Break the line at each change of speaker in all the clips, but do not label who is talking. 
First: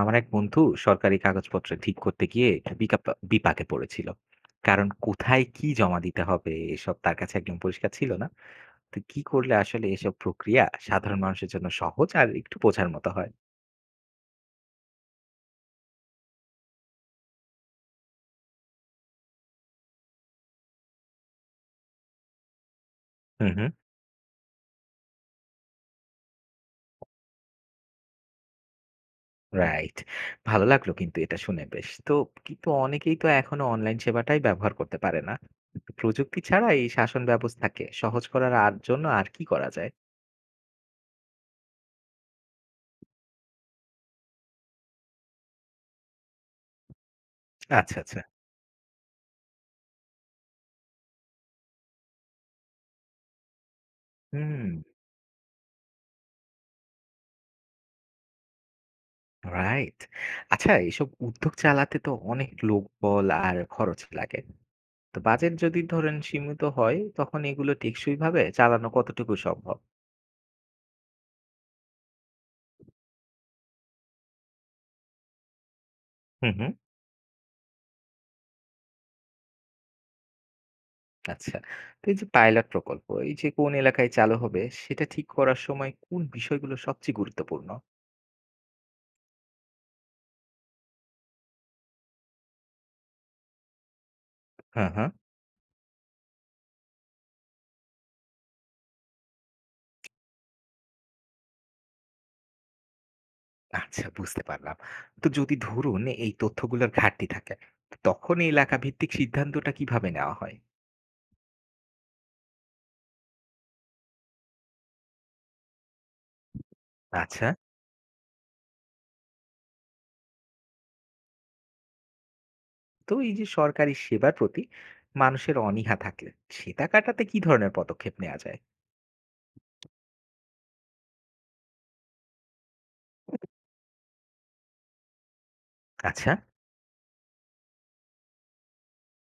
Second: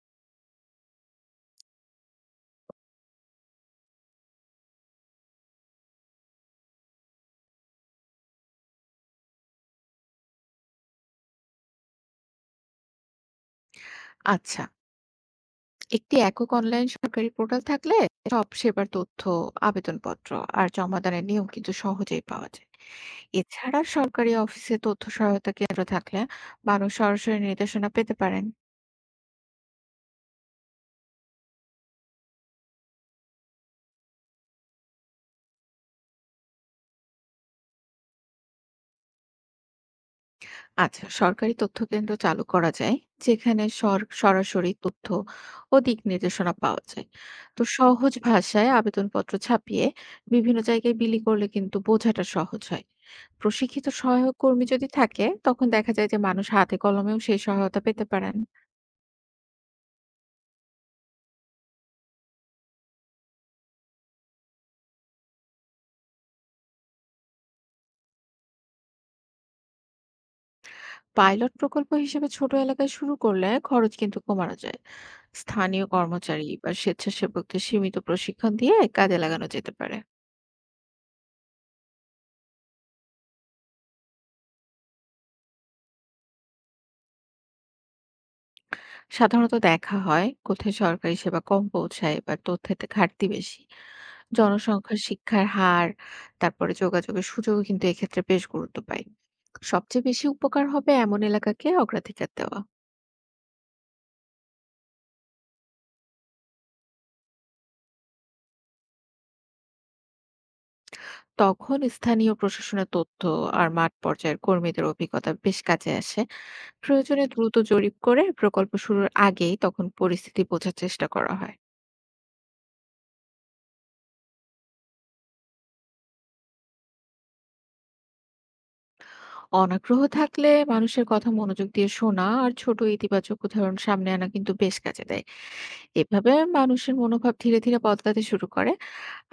আমার এক বন্ধু সরকারি কাগজপত্র ঠিক করতে গিয়ে বিপাকে পড়েছিল, কারণ কোথায় কি জমা দিতে হবে এসব তার কাছে একদম পরিষ্কার ছিল না। তো কি করলে আসলে এসব প্রক্রিয়া সাধারণ মানুষের জন্য সহজ আর একটু বোঝার মতো হয়?
আচ্ছা, একটি একক অনলাইন সরকারি পোর্টাল থাকলে সব সেবার তথ্য, আবেদনপত্র আর জমাদানের নিয়ম কিন্তু সহজেই পাওয়া যায়।
হুম হুম।
এছাড়া সরকারি অফিসে তথ্য সহায়তা কেন্দ্র থাকলে মানুষ সরাসরি নির্দেশনা পেতে পারেন।
রাইট। ভালো লাগলো কিন্তু এটা শুনে, বেশ তো। কিন্তু অনেকেই তো এখনো অনলাইন সেবাটাই ব্যবহার করতে পারে না। তো প্রযুক্তি ছাড়া এই শাসন ব্যবস্থাকে সহজ করার আর জন্য আর কি করা যায়?
আচ্ছা, সরকারি তথ্যকেন্দ্র চালু করা যায়, যেখানে সরাসরি তথ্য ও দিক নির্দেশনা পাওয়া যায়। তো
আচ্ছা
সহজ
আচ্ছা।
ভাষায় আবেদনপত্র ছাপিয়ে বিভিন্ন জায়গায় বিলি করলে কিন্তু বোঝাটা সহজ হয়। প্রশিক্ষিত সহায়ক
হুম।
কর্মী যদি থাকে, তখন দেখা যায় যে মানুষ হাতে কলমেও সেই সহায়তা পেতে পারেন।
রাইট। আচ্ছা, এসব উদ্যোগ চালাতে তো অনেক লোকবল আর খরচ লাগে। তো বাজেট যদি ধরেন সীমিত হয়, তখন এগুলো টেকসইভাবে চালানো কতটুকু সম্ভব?
পাইলট প্রকল্প হিসেবে ছোট এলাকায় শুরু করলে খরচ কিন্তু কমানো যায়। স্থানীয় কর্মচারী
হুম,
বা
হুম।
স্বেচ্ছাসেবকদের সীমিত প্রশিক্ষণ দিয়ে কাজে লাগানো যেতে পারে।
আচ্ছা। তো এই যে পাইলট প্রকল্প, এই যে কোন এলাকায় চালু হবে সেটা ঠিক করার সময় কোন বিষয়গুলো সবচেয়ে গুরুত্বপূর্ণ?
সাধারণত দেখা হয় কোথায় সরকারি সেবা কম পৌঁছায় বা তথ্যের ঘাটতি বেশি,
হ্যাঁ,
জনসংখ্যার
হ্যাঁ।
শিক্ষার হার, তারপরে যোগাযোগের সুযোগও কিন্তু এক্ষেত্রে বেশ গুরুত্ব পায়। সবচেয়ে বেশি উপকার হবে এমন এলাকাকে অগ্রাধিকার দেওয়া।
আচ্ছা, বুঝতে পারলাম। তো যদি ধরুন এই তথ্যগুলোর ঘাটতি থাকে, তখন এই এলাকা ভিত্তিক সিদ্ধান্তটা কিভাবে নেওয়া হয়?
তখন স্থানীয় প্রশাসনের তথ্য আর মাঠ পর্যায়ের কর্মীদের অভিজ্ঞতা বেশ কাজে আসে। প্রয়োজনে
আচ্ছা।
দ্রুত জরিপ করে প্রকল্প শুরুর আগেই তখন পরিস্থিতি বোঝার চেষ্টা করা হয়।
তো এই যে সরকারি সেবার প্রতি মানুষের অনীহা থাকলে, সেটা কাটাতে কি ধরনের পদক্ষেপ নেওয়া যায়?
অনাগ্রহ থাকলে মানুষের কথা মনোযোগ দিয়ে শোনা আর ছোট ইতিবাচক উদাহরণ সামনে আনা কিন্তু বেশ কাজে দেয়।
আচ্ছা।
এভাবে মানুষের মনোভাব ধীরে ধীরে বদলাতে শুরু করে।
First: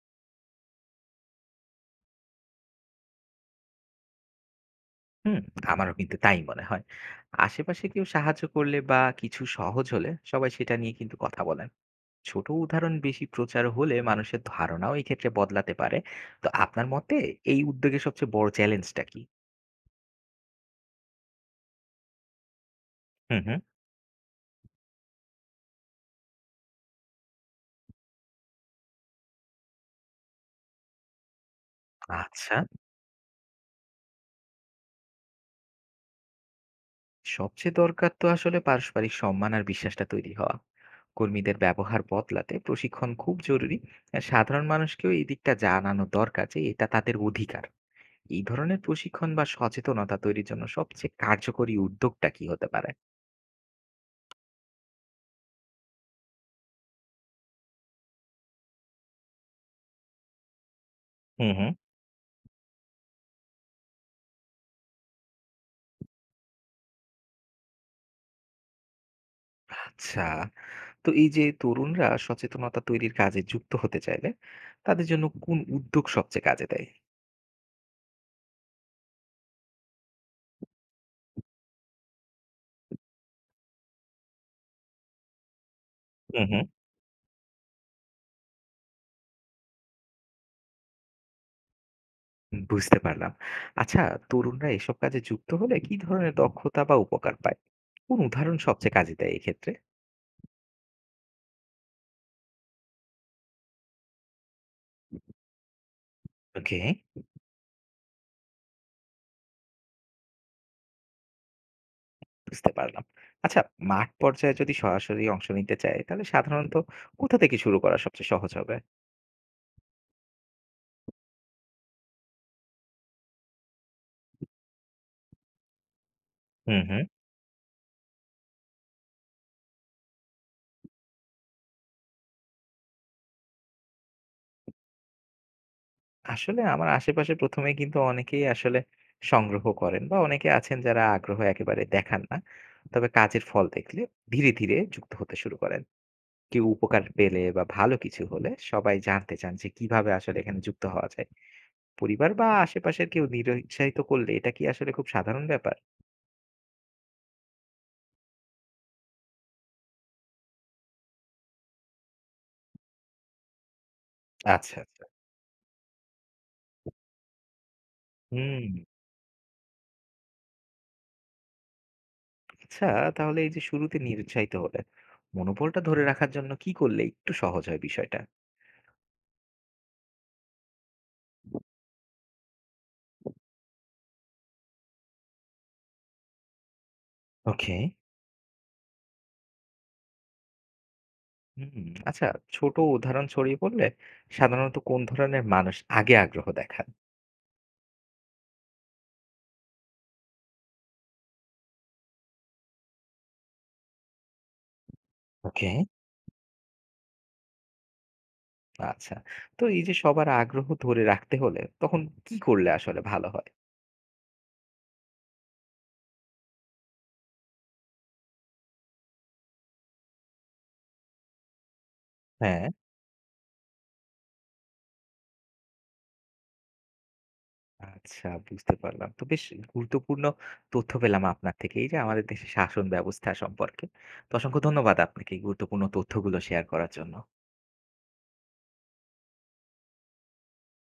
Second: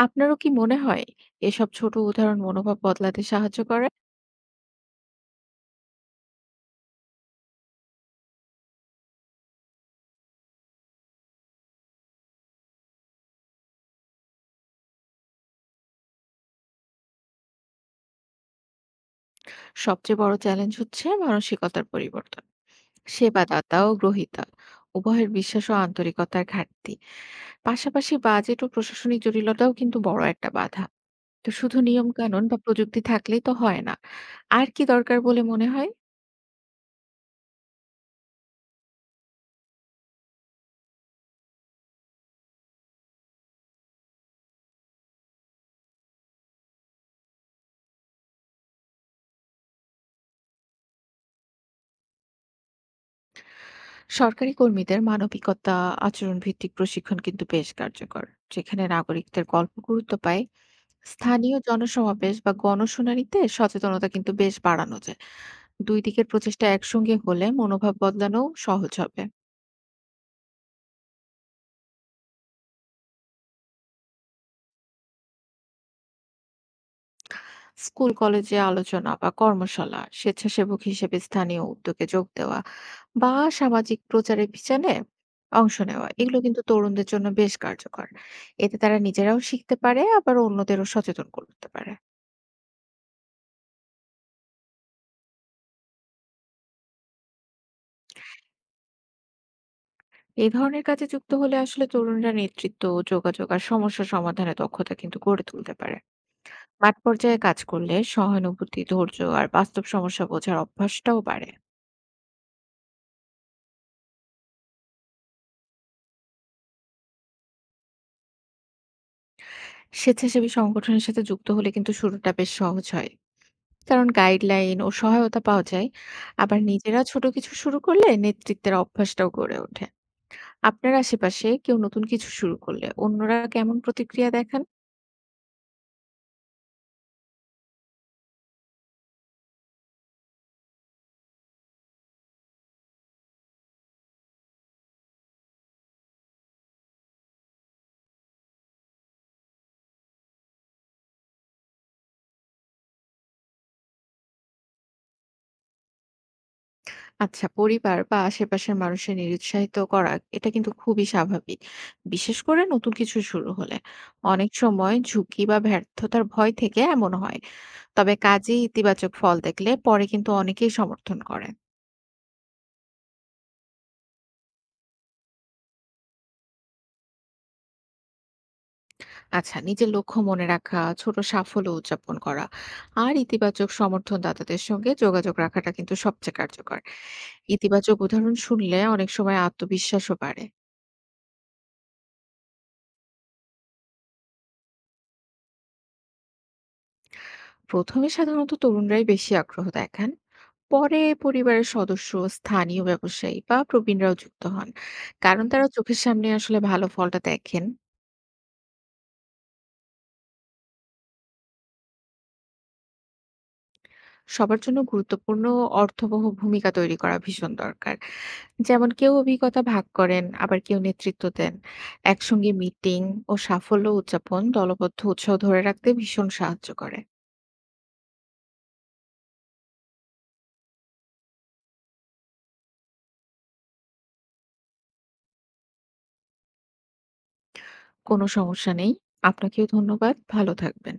আপনারও কি মনে হয় এসব ছোট উদাহরণ মনোভাব বদলাতে সাহায্য করে?
হুম। আমারও কিন্তু তাই মনে হয়। আশেপাশে কেউ সাহায্য করলে বা কিছু সহজ হলে সবাই সেটা নিয়ে কিন্তু কথা বলেন। ছোট উদাহরণ বেশি প্রচার হলে মানুষের ধারণাও এই ক্ষেত্রে বদলাতে পারে। তো আপনার মতে এই উদ্যোগে সবচেয়ে বড় চ্যালেঞ্জটা কি?
সবচেয়ে বড় চ্যালেঞ্জ হচ্ছে মানসিকতার পরিবর্তন,
হুম হুম।
সেবাদাতা ও গ্রহীতা উভয়ের বিশ্বাস ও আন্তরিকতার ঘাটতি। পাশাপাশি বাজেট ও প্রশাসনিক জটিলতাও কিন্তু বড় একটা বাধা। তো শুধু নিয়ম কানুন
আচ্ছা।
বা প্রযুক্তি থাকলেই তো হয় না। আর কি দরকার বলে মনে হয়?
সবচেয়ে দরকার তো আসলে পারস্পরিক সম্মান আর বিশ্বাসটা তৈরি হওয়া। কর্মীদের ব্যবহার বদলাতে প্রশিক্ষণ খুব জরুরি। আর সাধারণ মানুষকেও এই দিকটা জানানো দরকার যে এটা তাদের অধিকার। এই ধরনের প্রশিক্ষণ বা সচেতনতা তৈরির জন্য সবচেয়ে কার্যকরী উদ্যোগটা কি হতে পারে?
সরকারি কর্মীদের মানবিকতা, আচরণ ভিত্তিক প্রশিক্ষণ কিন্তু বেশ কার্যকর, যেখানে নাগরিকদের গল্প গুরুত্ব পায়।
হুম
স্থানীয়
হুম।
জনসমাবেশ বা গণশুনানিতে সচেতনতা কিন্তু বেশ বাড়ানো যায়। দুই দিকের প্রচেষ্টা একসঙ্গে হলে মনোভাব বদলানো সহজ হবে।
আচ্ছা। তো এই যে তরুণরা সচেতনতা তৈরির কাজে যুক্ত হতে চাইলে, তাদের জন্য কোন উদ্যোগ সবচেয়ে কাজে দেয়?
স্কুল কলেজে আলোচনা বা কর্মশালা, স্বেচ্ছাসেবক হিসেবে স্থানীয় উদ্যোগে যোগ দেওয়া, বা সামাজিক প্রচারের পিছনে অংশ নেওয়া এগুলো
হুম
কিন্তু
হুম।
তরুণদের জন্য বেশ কার্যকর। এতে তারা নিজেরাও শিখতে পারে, আবার অন্যদেরও সচেতন করতে পারে।
বুঝতে পারলাম। আচ্ছা, তরুণরা এসব কাজে যুক্ত হলে কি ধরনের দক্ষতা বা উপকার পায়? কোন উদাহরণ সবচেয়ে কাজে দেয় এক্ষেত্রে?
এই ধরনের কাজে যুক্ত হলে আসলে তরুণরা নেতৃত্ব, যোগাযোগ আর সমস্যা সমাধানে দক্ষতা কিন্তু গড়ে তুলতে পারে।
ওকে।
মাঠ পর্যায়ে কাজ করলে সহানুভূতি, ধৈর্য আর বাস্তব সমস্যা বোঝার অভ্যাসটাও বাড়ে।
বুঝতে পারলাম। আচ্ছা, মাঠ পর্যায়ে যদি সরাসরি অংশ নিতে চায়, তাহলে সাধারণত কোথা থেকে শুরু করা সবচেয়ে সহজ হবে?
স্বেচ্ছাসেবী সংগঠনের সাথে যুক্ত হলে কিন্তু শুরুটা বেশ সহজ হয়। কারণ গাইডলাইন ও সহায়তা পাওয়া যায়। আবার
হুম, হুম।
নিজেরা ছোট কিছু শুরু করলে নেতৃত্বের অভ্যাসটাও গড়ে ওঠে। আপনার আশেপাশে কেউ নতুন কিছু শুরু করলে অন্যরা কেমন প্রতিক্রিয়া দেখান?
আসলে আমার আশেপাশে ১ম এ কিন্তু অনেকেই আসলে সংগ্রহ করেন, বা অনেকে আছেন যারা আগ্রহ একেবারে দেখান না। তবে কাজের ফল দেখলে ধীরে, ধীরে যুক্ত হতে শুরু করেন। কেউ উপকার পেলে বা ভালো কিছু হলে সবাই জানতে চান যে কিভাবে আসলে এখানে যুক্ত হওয়া যায়। পরিবার বা আশেপাশের কেউ নিরুৎসাহিত করলে এটা কি আসলে খুব সাধারণ ব্যাপার?
আচ্ছা, পরিবার বা আশেপাশের মানুষের নিরুৎসাহিত করা এটা কিন্তু খুবই স্বাভাবিক, বিশেষ করে নতুন কিছু শুরু হলে। অনেক
আচ্ছা,
সময়
আচ্ছা।
ঝুঁকি বা ব্যর্থতার ভয় থেকে এমন হয়। তবে কাজে
হুম।
ইতিবাচক ফল দেখলে পরে কিন্তু অনেকেই সমর্থন করেন।
আচ্ছা, তাহলে এই যে শুরুতে নিরুৎসাহিত হলে মনোবলটা ধরে রাখার জন্য কি করলে একটু সহজ হয় বিষয়টা?
আচ্ছা, নিজের লক্ষ্য মনে রাখা, ছোট সাফল্য উদযাপন করা আর ইতিবাচক সমর্থন দাতাদের সঙ্গে যোগাযোগ রাখাটা কিন্তু সবচেয়ে কার্যকর।
ওকে।
ইতিবাচক উদাহরণ শুনলে অনেক সময় আত্মবিশ্বাসও বাড়ে।
হুম। আচ্ছা, ছোট উদাহরণ ছড়িয়ে পড়লে সাধারণত কোন ধরনের মানুষ আগে আগ্রহ দেখান?
প্রথমে সাধারণত তরুণরাই বেশি আগ্রহ দেখান। পরে পরিবারের সদস্য, স্থানীয় ব্যবসায়ী বা প্রবীণরাও যুক্ত হন, কারণ তারা
ওকে।
চোখের সামনে আসলে ভালো ফলটা দেখেন।
আচ্ছা, তো এই যে সবার আগ্রহ ধরে রাখতে হলে, তখন কি করলে আসলে ভালো হয়?
সবার জন্য গুরুত্বপূর্ণ ও অর্থবহ ভূমিকা তৈরি করা ভীষণ দরকার। যেমন কেউ অভিজ্ঞতা ভাগ করেন, আবার কেউ নেতৃত্ব দেন। একসঙ্গে
হ্যাঁ।
মিটিং ও সাফল্য উদযাপন দলবদ্ধ উৎসাহ ধরে রাখতে ভীষণ সাহায্য করে।
আচ্ছা, বুঝতে পারলাম, তো বেশ গুরুত্বপূর্ণ তথ্য পেলাম আপনার থেকে এই যে আমাদের দেশের শাসন ব্যবস্থা সম্পর্কে। তো অসংখ্য ধন্যবাদ আপনাকে এই গুরুত্বপূর্ণ তথ্যগুলো শেয়ার করার জন্য।
কোনো সমস্যা নেই। আপনাকেও ধন্যবাদ, ভালো থাকবেন।